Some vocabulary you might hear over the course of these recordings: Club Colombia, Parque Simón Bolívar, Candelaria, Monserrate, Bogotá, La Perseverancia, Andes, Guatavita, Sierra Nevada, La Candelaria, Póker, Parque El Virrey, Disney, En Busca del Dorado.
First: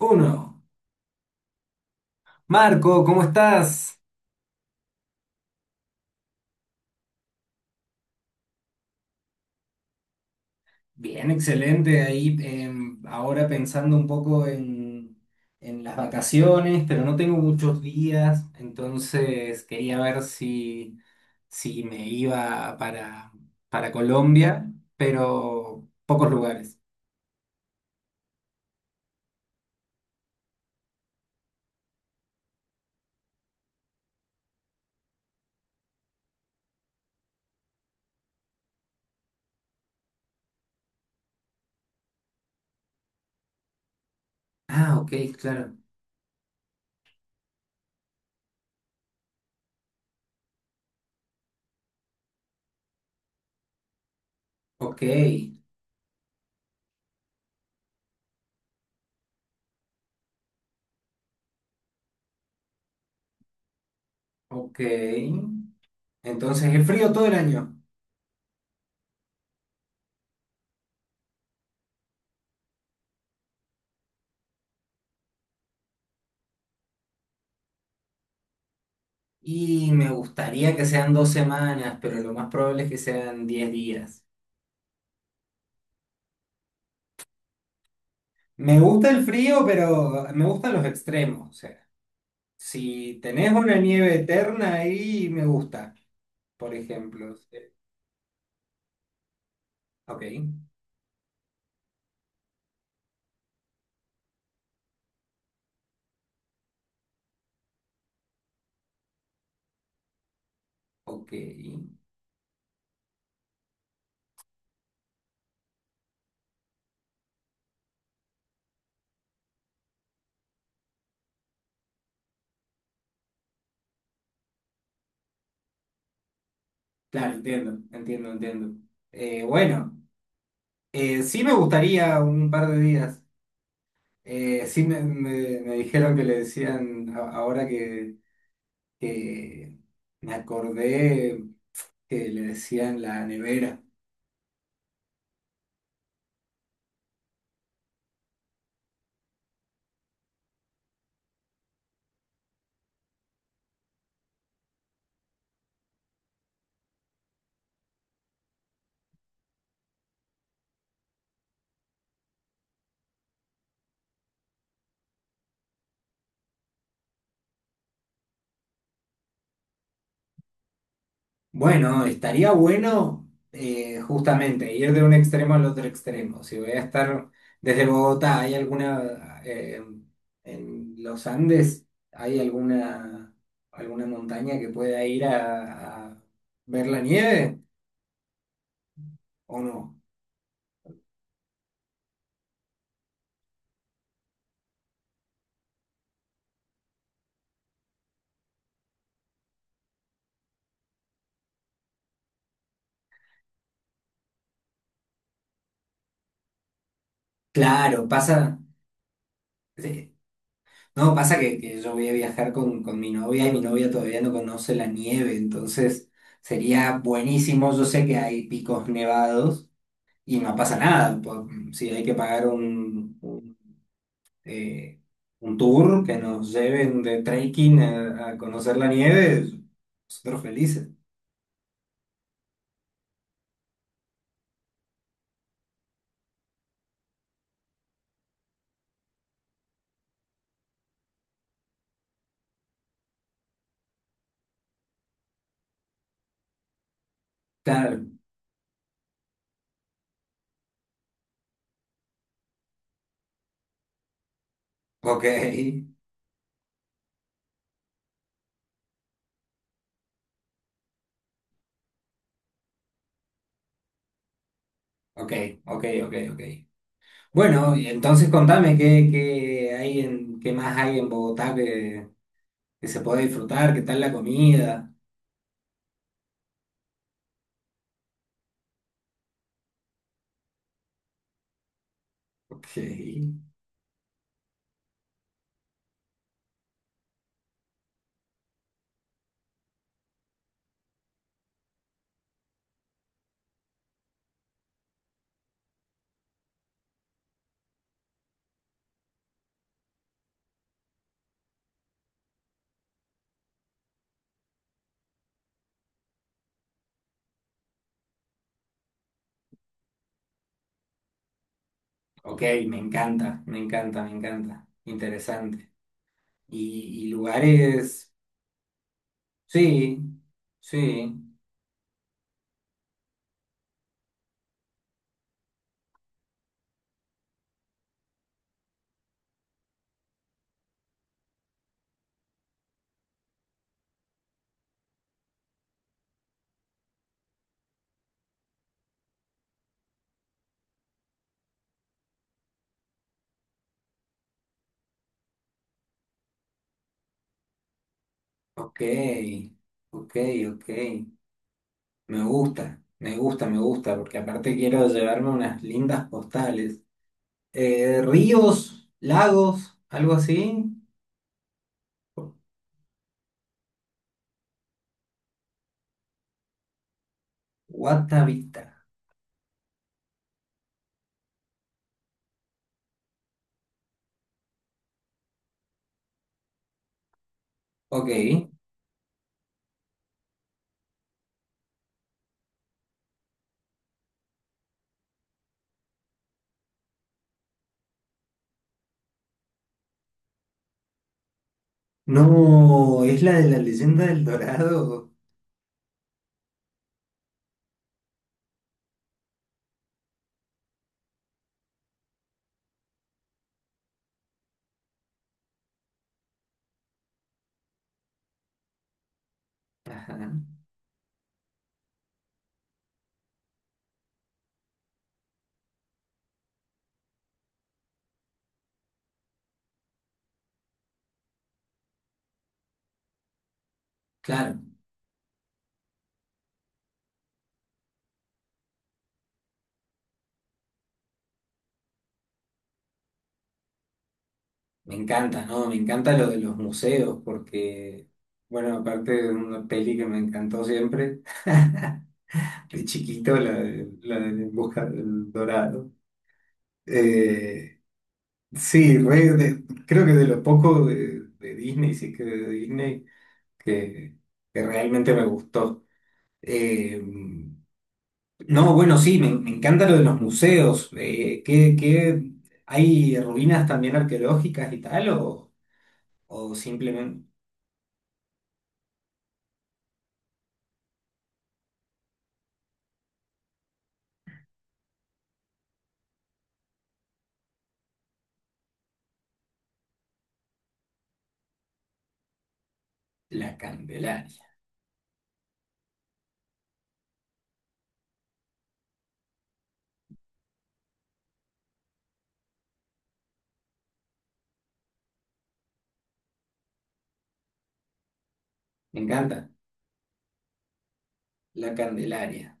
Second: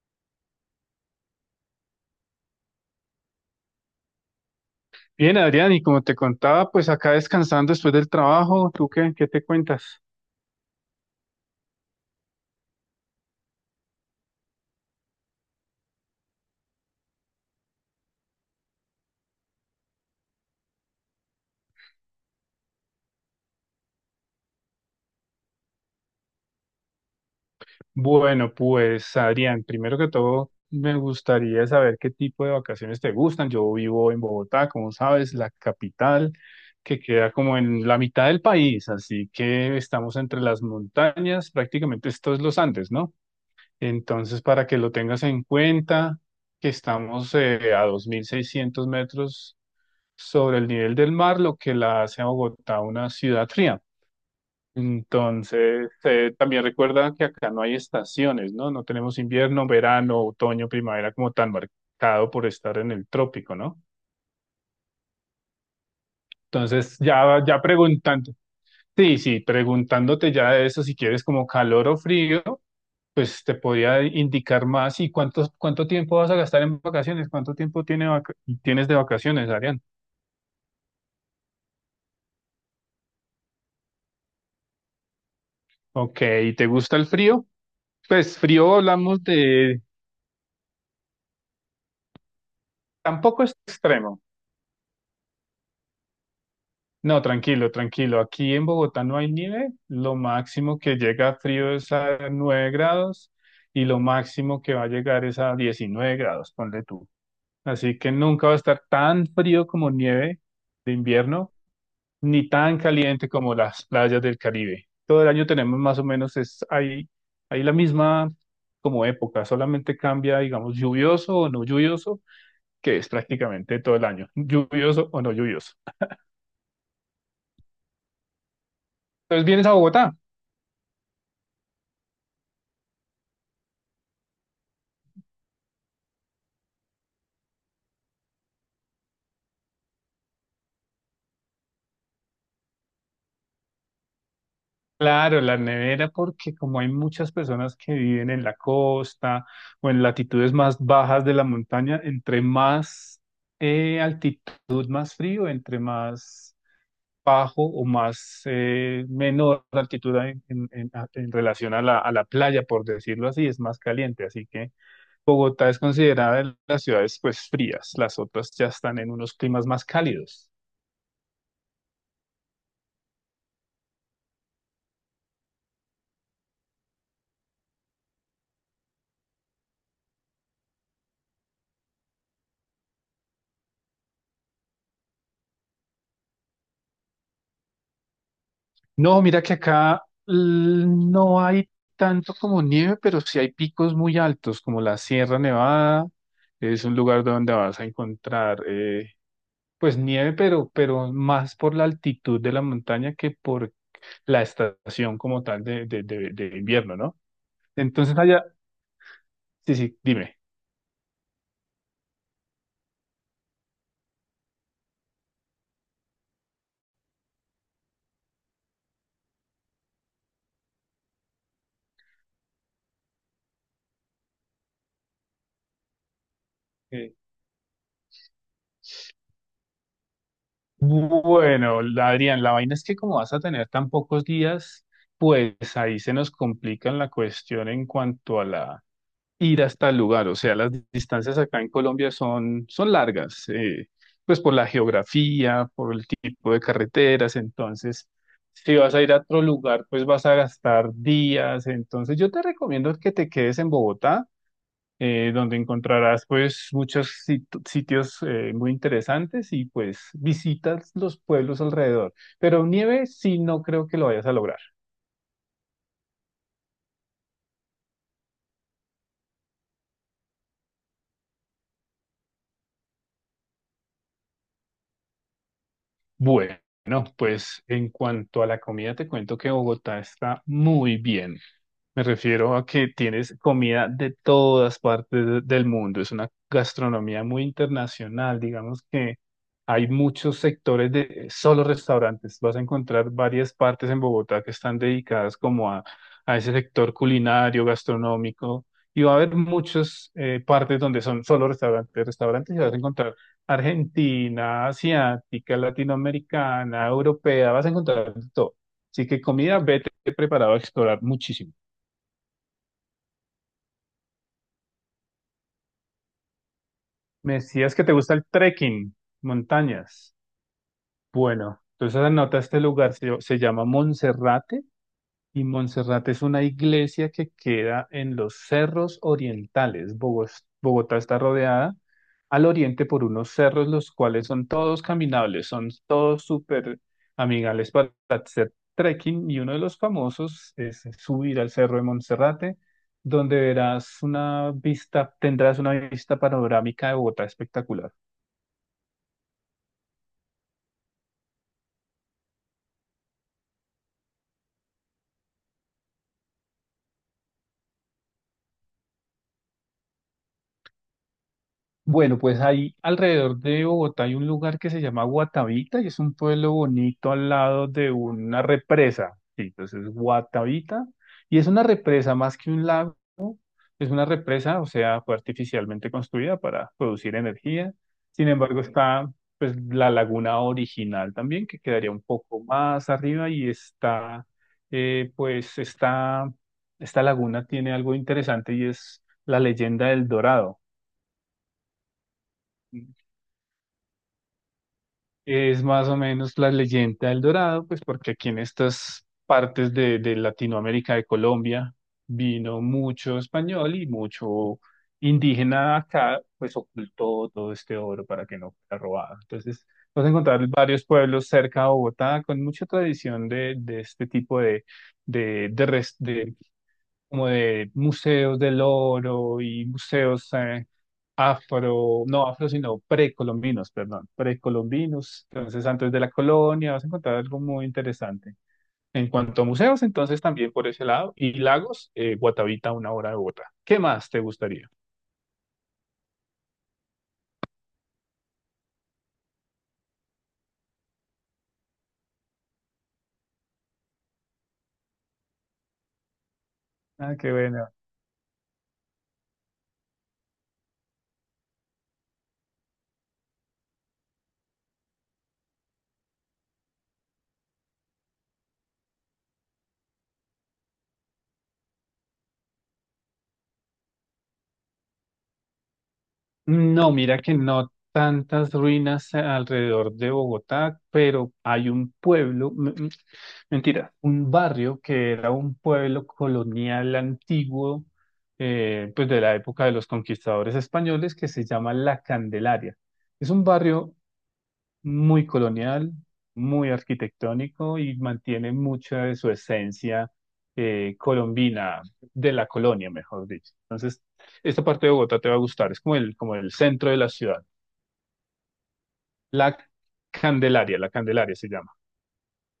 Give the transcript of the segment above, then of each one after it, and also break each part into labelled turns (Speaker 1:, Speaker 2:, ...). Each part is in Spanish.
Speaker 1: Uno. Marco, ¿cómo estás?
Speaker 2: Bien, Adrián, y como te contaba, pues acá descansando después del trabajo, ¿tú qué te cuentas?
Speaker 1: Bien, excelente. Ahí ahora pensando un poco en las vacaciones, pero no tengo muchos días, entonces quería ver si me iba para Colombia, pero pocos lugares.
Speaker 2: Bueno, pues Adrián, primero que todo, me gustaría saber qué tipo de vacaciones te gustan. Yo vivo en Bogotá, como sabes, la capital que queda como en la mitad del país, así que estamos entre las montañas, prácticamente esto es los Andes, ¿no? Entonces, para que lo
Speaker 1: Ah, ok,
Speaker 2: tengas en
Speaker 1: claro.
Speaker 2: cuenta, que estamos a 2.600 metros sobre el nivel del mar, lo que la hace a Bogotá una ciudad fría.
Speaker 1: Ok,
Speaker 2: Entonces, también recuerda que acá no hay estaciones, ¿no? No tenemos invierno, verano, otoño, primavera como tan marcado por estar en el trópico, ¿no?
Speaker 1: ok. Entonces es
Speaker 2: Entonces,
Speaker 1: frío todo el
Speaker 2: ya
Speaker 1: año.
Speaker 2: preguntando, sí, preguntándote ya de eso, si quieres como calor o frío, pues te podría indicar más y cuánto tiempo vas a gastar en vacaciones, cuánto tiempo tiene tienes de vacaciones, Arián.
Speaker 1: Y me gustaría que sean dos semanas, pero lo más probable es que sean diez días.
Speaker 2: Ok, ¿y te gusta el frío? Pues frío
Speaker 1: Me gusta
Speaker 2: hablamos
Speaker 1: el frío,
Speaker 2: de.
Speaker 1: pero me gustan los extremos. O sea, si
Speaker 2: Tampoco
Speaker 1: tenés
Speaker 2: es
Speaker 1: una nieve
Speaker 2: extremo.
Speaker 1: eterna ahí, me gusta, por
Speaker 2: No,
Speaker 1: ejemplo. Sí.
Speaker 2: tranquilo, tranquilo. Aquí en Bogotá no hay nieve. Lo
Speaker 1: Ok,
Speaker 2: máximo que llega frío es a 9 grados y lo máximo que va a llegar es a 19 grados, ponle tú. Así que nunca va a estar tan frío como nieve de
Speaker 1: ok.
Speaker 2: invierno, ni tan caliente como las playas del Caribe. Todo el año tenemos más o menos, es ahí la misma como época, solamente cambia, digamos, lluvioso o no lluvioso, que es prácticamente todo el año, lluvioso o no lluvioso.
Speaker 1: Claro, entiendo, entiendo, entiendo.
Speaker 2: Entonces vienes a
Speaker 1: Bueno,
Speaker 2: Bogotá.
Speaker 1: sí me gustaría un par de días. Sí me dijeron que le decían. Ahora que me acordé, que le decían la nevera.
Speaker 2: Claro, la nevera, porque como hay muchas personas que viven en la costa o en latitudes más bajas de la montaña, entre más altitud, más frío, entre más bajo o más menor altitud en, en relación a la, playa, por decirlo así, es más caliente. Así que Bogotá es considerada de las ciudades pues frías, las otras ya están en unos climas más cálidos.
Speaker 1: Bueno, estaría bueno justamente ir de un extremo al otro extremo. Si voy a estar desde Bogotá, ¿hay alguna en los Andes? ¿Hay alguna montaña que pueda ir a ver la nieve
Speaker 2: No, mira que
Speaker 1: o no?
Speaker 2: acá no hay tanto como nieve, pero sí hay picos muy altos, como la Sierra Nevada. Es un lugar donde vas a encontrar, pues nieve, pero más por la altitud de la montaña que por la estación como tal de invierno, ¿no?
Speaker 1: Claro,
Speaker 2: Entonces
Speaker 1: pasa.
Speaker 2: allá, sí,
Speaker 1: Sí.
Speaker 2: dime.
Speaker 1: No, pasa que yo voy a viajar con mi novia y mi novia todavía no conoce la nieve, entonces sería buenísimo. Yo sé que hay picos nevados y no pasa nada. Si hay que pagar eh, un tour que nos lleven
Speaker 2: Eh,
Speaker 1: de trekking a conocer la nieve, nosotros felices.
Speaker 2: Bueno, Adrián, la vaina es que como vas a tener tan pocos días, pues ahí se nos complica la cuestión en cuanto a la ir hasta el lugar. O sea, las distancias acá en Colombia son largas, pues por la geografía, por el tipo de carreteras.
Speaker 1: Claro,
Speaker 2: Entonces, si vas a ir a otro lugar, pues vas a gastar días. Entonces, yo te recomiendo que te quedes en Bogotá
Speaker 1: ok,
Speaker 2: donde encontrarás pues muchos sitios muy interesantes y pues visitas los pueblos alrededor. Pero nieve sí no creo que lo vayas a lograr.
Speaker 1: ok, ok, ok, ok. Bueno, y entonces contame qué hay en, qué más hay en Bogotá que se puede disfrutar, qué tal la comida.
Speaker 2: Bueno, pues en cuanto a la comida, te cuento que Bogotá está muy bien. Me refiero a
Speaker 1: Ok,
Speaker 2: que tienes comida de todas partes del mundo. Es una gastronomía muy internacional. Digamos que hay muchos sectores de solo restaurantes. Vas a encontrar varias partes en Bogotá que están dedicadas como a ese sector culinario, gastronómico. Y va a haber muchas partes donde son solo restaurantes y vas a encontrar Argentina, asiática, latinoamericana, europea. Vas a encontrar de todo. Así que comida, vete preparado a explorar muchísimo.
Speaker 1: ok, me encanta, me encanta, me encanta. Interesante. Y
Speaker 2: Me decías que te
Speaker 1: lugares,
Speaker 2: gusta el trekking,
Speaker 1: sí,
Speaker 2: montañas.
Speaker 1: sí.
Speaker 2: Bueno, entonces anota este lugar, se llama Monserrate y Monserrate es una iglesia que queda en los cerros orientales. Bogotá está rodeada al oriente por unos cerros, los cuales son todos caminables, son todos súper amigables para hacer trekking y uno de los famosos es subir al cerro de Monserrate, donde verás una vista, tendrás una vista panorámica de Bogotá espectacular.
Speaker 1: Ok, ok, ok. Me gusta, me gusta, me gusta, porque aparte quiero llevarme unas lindas postales. Ríos, lagos, algo así.
Speaker 2: Bueno, pues ahí alrededor de Bogotá hay un lugar que se llama Guatavita y es un pueblo bonito al lado de una
Speaker 1: Guatavita.
Speaker 2: represa. Sí, entonces Guatavita y es una represa más que un lago, es una represa, o sea, fue artificialmente construida para producir energía.
Speaker 1: Ok.
Speaker 2: Sin embargo, está pues la laguna original también que quedaría un poco más arriba y está pues esta laguna tiene algo interesante y es la leyenda del Dorado.
Speaker 1: No, es la de la leyenda del Dorado.
Speaker 2: Es más o menos la leyenda del Dorado, pues porque aquí en estas partes de Latinoamérica, de Colombia, vino mucho español y mucho indígena acá, pues ocultó todo este oro para que no fuera robado. Entonces, vas a
Speaker 1: Ajá.
Speaker 2: encontrar varios pueblos cerca de Bogotá con mucha tradición de este tipo de como de museos del oro y museos afro, no afro, sino precolombinos, perdón,
Speaker 1: Claro,
Speaker 2: precolombinos. Entonces, antes de la colonia, vas a encontrar algo muy interesante. En cuanto a museos, entonces también por ese lado, y lagos, Guatavita, una hora de Bogotá. ¿Qué más te gustaría?
Speaker 1: me encanta, ¿no? Me encanta lo de los museos, porque, bueno, aparte de una peli que me encantó siempre, de chiquito, la la de En Busca del Dorado.
Speaker 2: Ah, qué bueno.
Speaker 1: Eh, Sí, creo que de lo poco de Disney, sí que de Disney, que, que realmente me gustó. Eh, no, bueno, sí, me encanta lo de los museos. ¿ hay ruinas también arqueológicas y tal? O
Speaker 2: No, mira
Speaker 1: simplemente
Speaker 2: que no tantas ruinas alrededor de Bogotá, pero hay un pueblo, mentira, un barrio que era un pueblo colonial antiguo, pues de la época de los conquistadores españoles, que se llama La Candelaria. Es un
Speaker 1: la
Speaker 2: barrio
Speaker 1: Candelaria?
Speaker 2: muy colonial, muy arquitectónico y mantiene mucha de su esencia colombina, de la colonia, mejor dicho. Entonces, esta parte de Bogotá te va a gustar, es como como el centro de la ciudad.
Speaker 1: Me encanta,
Speaker 2: La la Candelaria se
Speaker 1: la
Speaker 2: llama.
Speaker 1: Candelaria.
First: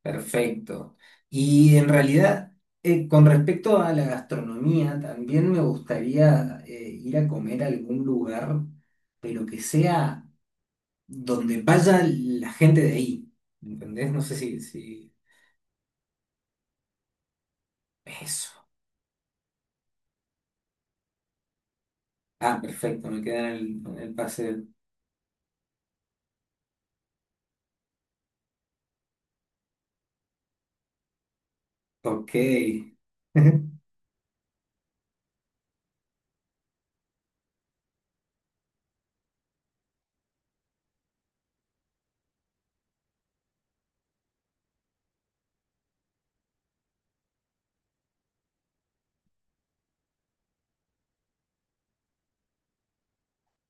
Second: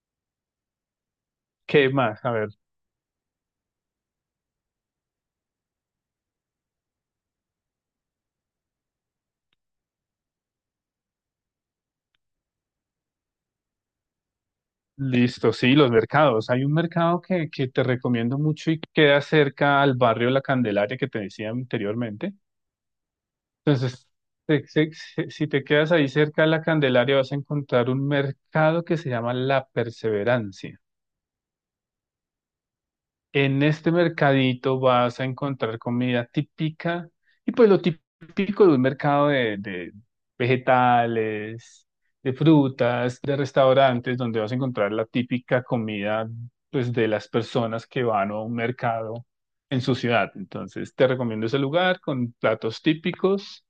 Speaker 1: Perfecto. Y en
Speaker 2: ¿Qué más? A ver,
Speaker 1: realidad, con respecto a la gastronomía, también me gustaría ir a comer a algún lugar, pero que sea donde vaya la gente de ahí. ¿Entendés? No sé si...
Speaker 2: listo, sí, los mercados. Hay un mercado que te recomiendo
Speaker 1: Eso.
Speaker 2: mucho y queda cerca al barrio La Candelaria que te decía anteriormente.
Speaker 1: Ah, perfecto, me queda en
Speaker 2: Entonces,
Speaker 1: el pase.
Speaker 2: si te quedas ahí cerca de la Candelaria, vas a encontrar un mercado que se llama La Perseverancia.
Speaker 1: Ok.
Speaker 2: En este mercadito vas a encontrar comida típica y pues lo típico de un mercado de vegetales, de frutas, de restaurantes, donde vas a encontrar la típica comida pues de las personas que van a un mercado en su ciudad. Entonces te recomiendo ese lugar con platos típicos,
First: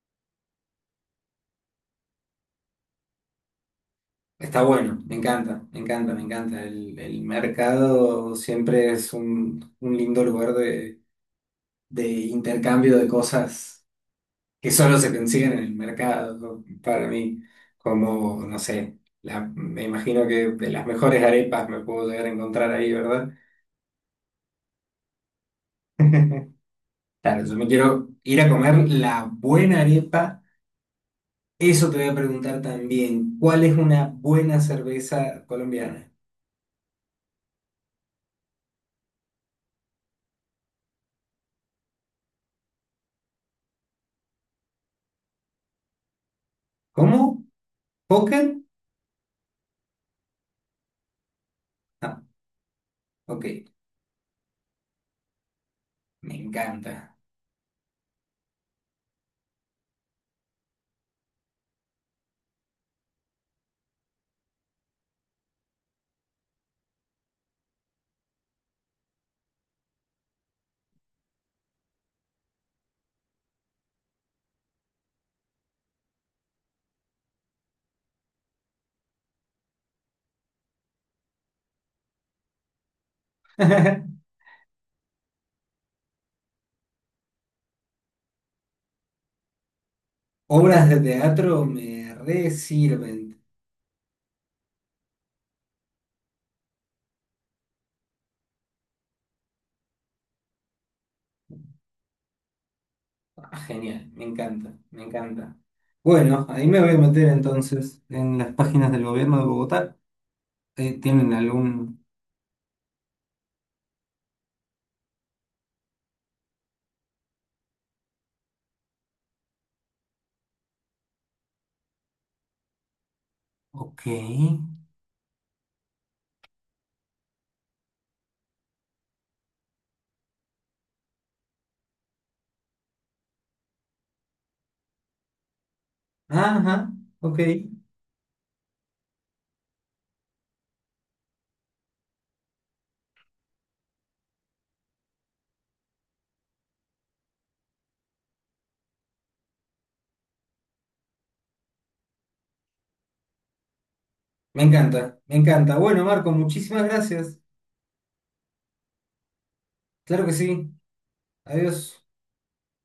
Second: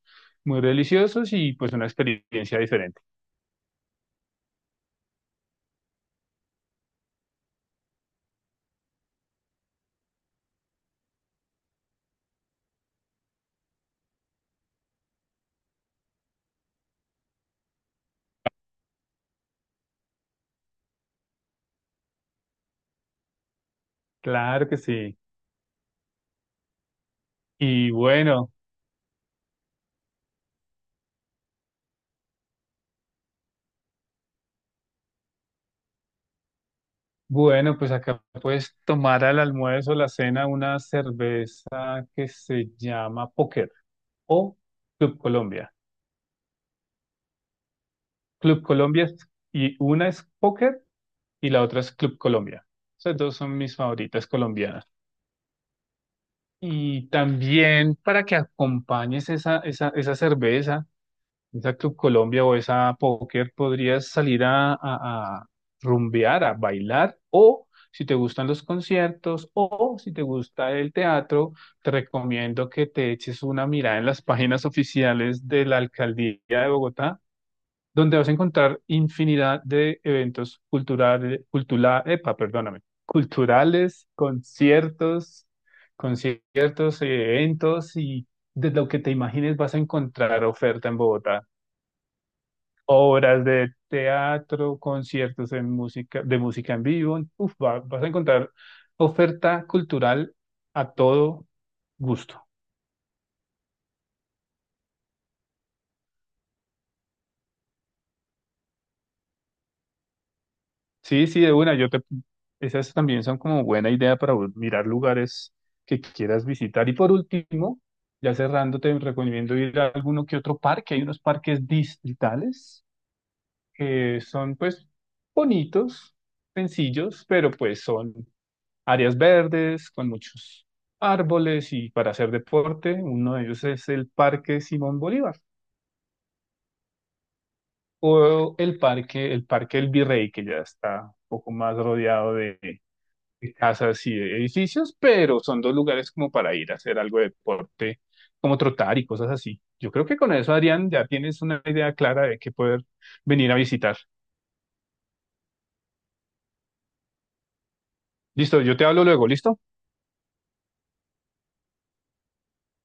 Speaker 2: muy deliciosos y pues una experiencia diferente.
Speaker 1: Está bueno, me encanta, me encanta, me encanta. El mercado siempre es un lindo lugar de intercambio de cosas que solo se consiguen en el mercado para mí, como, no sé, me imagino que de las mejores arepas me puedo llegar a encontrar ahí, ¿verdad?
Speaker 2: Claro que sí.
Speaker 1: Claro, yo me
Speaker 2: Y
Speaker 1: quiero ir a
Speaker 2: bueno.
Speaker 1: comer la buena arepa. Eso te voy a preguntar también, ¿cuál es una buena cerveza colombiana?
Speaker 2: Bueno, pues acá puedes tomar al almuerzo o la cena una cerveza que se llama Póker o Club Colombia.
Speaker 1: ¿Cómo? ¿Poker?
Speaker 2: Club Colombia y una es Póker y la otra es Club
Speaker 1: Ah,
Speaker 2: Colombia. Esas dos
Speaker 1: ok,
Speaker 2: son mis favoritas colombianas.
Speaker 1: me
Speaker 2: Y
Speaker 1: encanta.
Speaker 2: también para que acompañes esa, esa cerveza, esa Club Colombia o esa póker, podrías salir a, a rumbear, a bailar, o si te gustan los conciertos, o si te gusta el teatro, te recomiendo que te eches una mirada en las páginas oficiales de la Alcaldía de Bogotá, donde vas a encontrar infinidad de eventos culturales, cultura, epa, perdóname, culturales, conciertos, eventos y de lo que te imagines vas a encontrar
Speaker 1: Obras
Speaker 2: oferta en
Speaker 1: de
Speaker 2: Bogotá,
Speaker 1: teatro me re sirven.
Speaker 2: obras de teatro, conciertos en música, de música en vivo. Uf, vas a encontrar oferta cultural a todo gusto.
Speaker 1: Ah, genial, me encanta, me encanta. Bueno, ahí me voy a meter entonces en las páginas del gobierno de Bogotá.
Speaker 2: Sí,
Speaker 1: ¿Tienen
Speaker 2: sí, de una, yo
Speaker 1: algún...?
Speaker 2: te, esas también son como buena idea para mirar lugares que quieras visitar. Y por último, ya cerrando, te recomiendo ir a alguno que otro parque. Hay unos parques distritales
Speaker 1: Ok.
Speaker 2: que son pues bonitos, sencillos, pero pues son áreas verdes con muchos árboles y para hacer deporte, uno de ellos es el Parque Simón Bolívar
Speaker 1: Ajá, ok.
Speaker 2: o el parque, el Parque El Virrey, que ya está un poco más rodeado de casas y de edificios, pero son dos lugares como para ir a hacer algo de deporte, como trotar y cosas así. Yo creo que con eso, Adrián, ya tienes una idea clara de qué poder venir a visitar.
Speaker 1: Me encanta, me encanta. Bueno, Marco, muchísimas gracias.
Speaker 2: Listo, yo te hablo luego, ¿listo?
Speaker 1: Claro que sí. Adiós.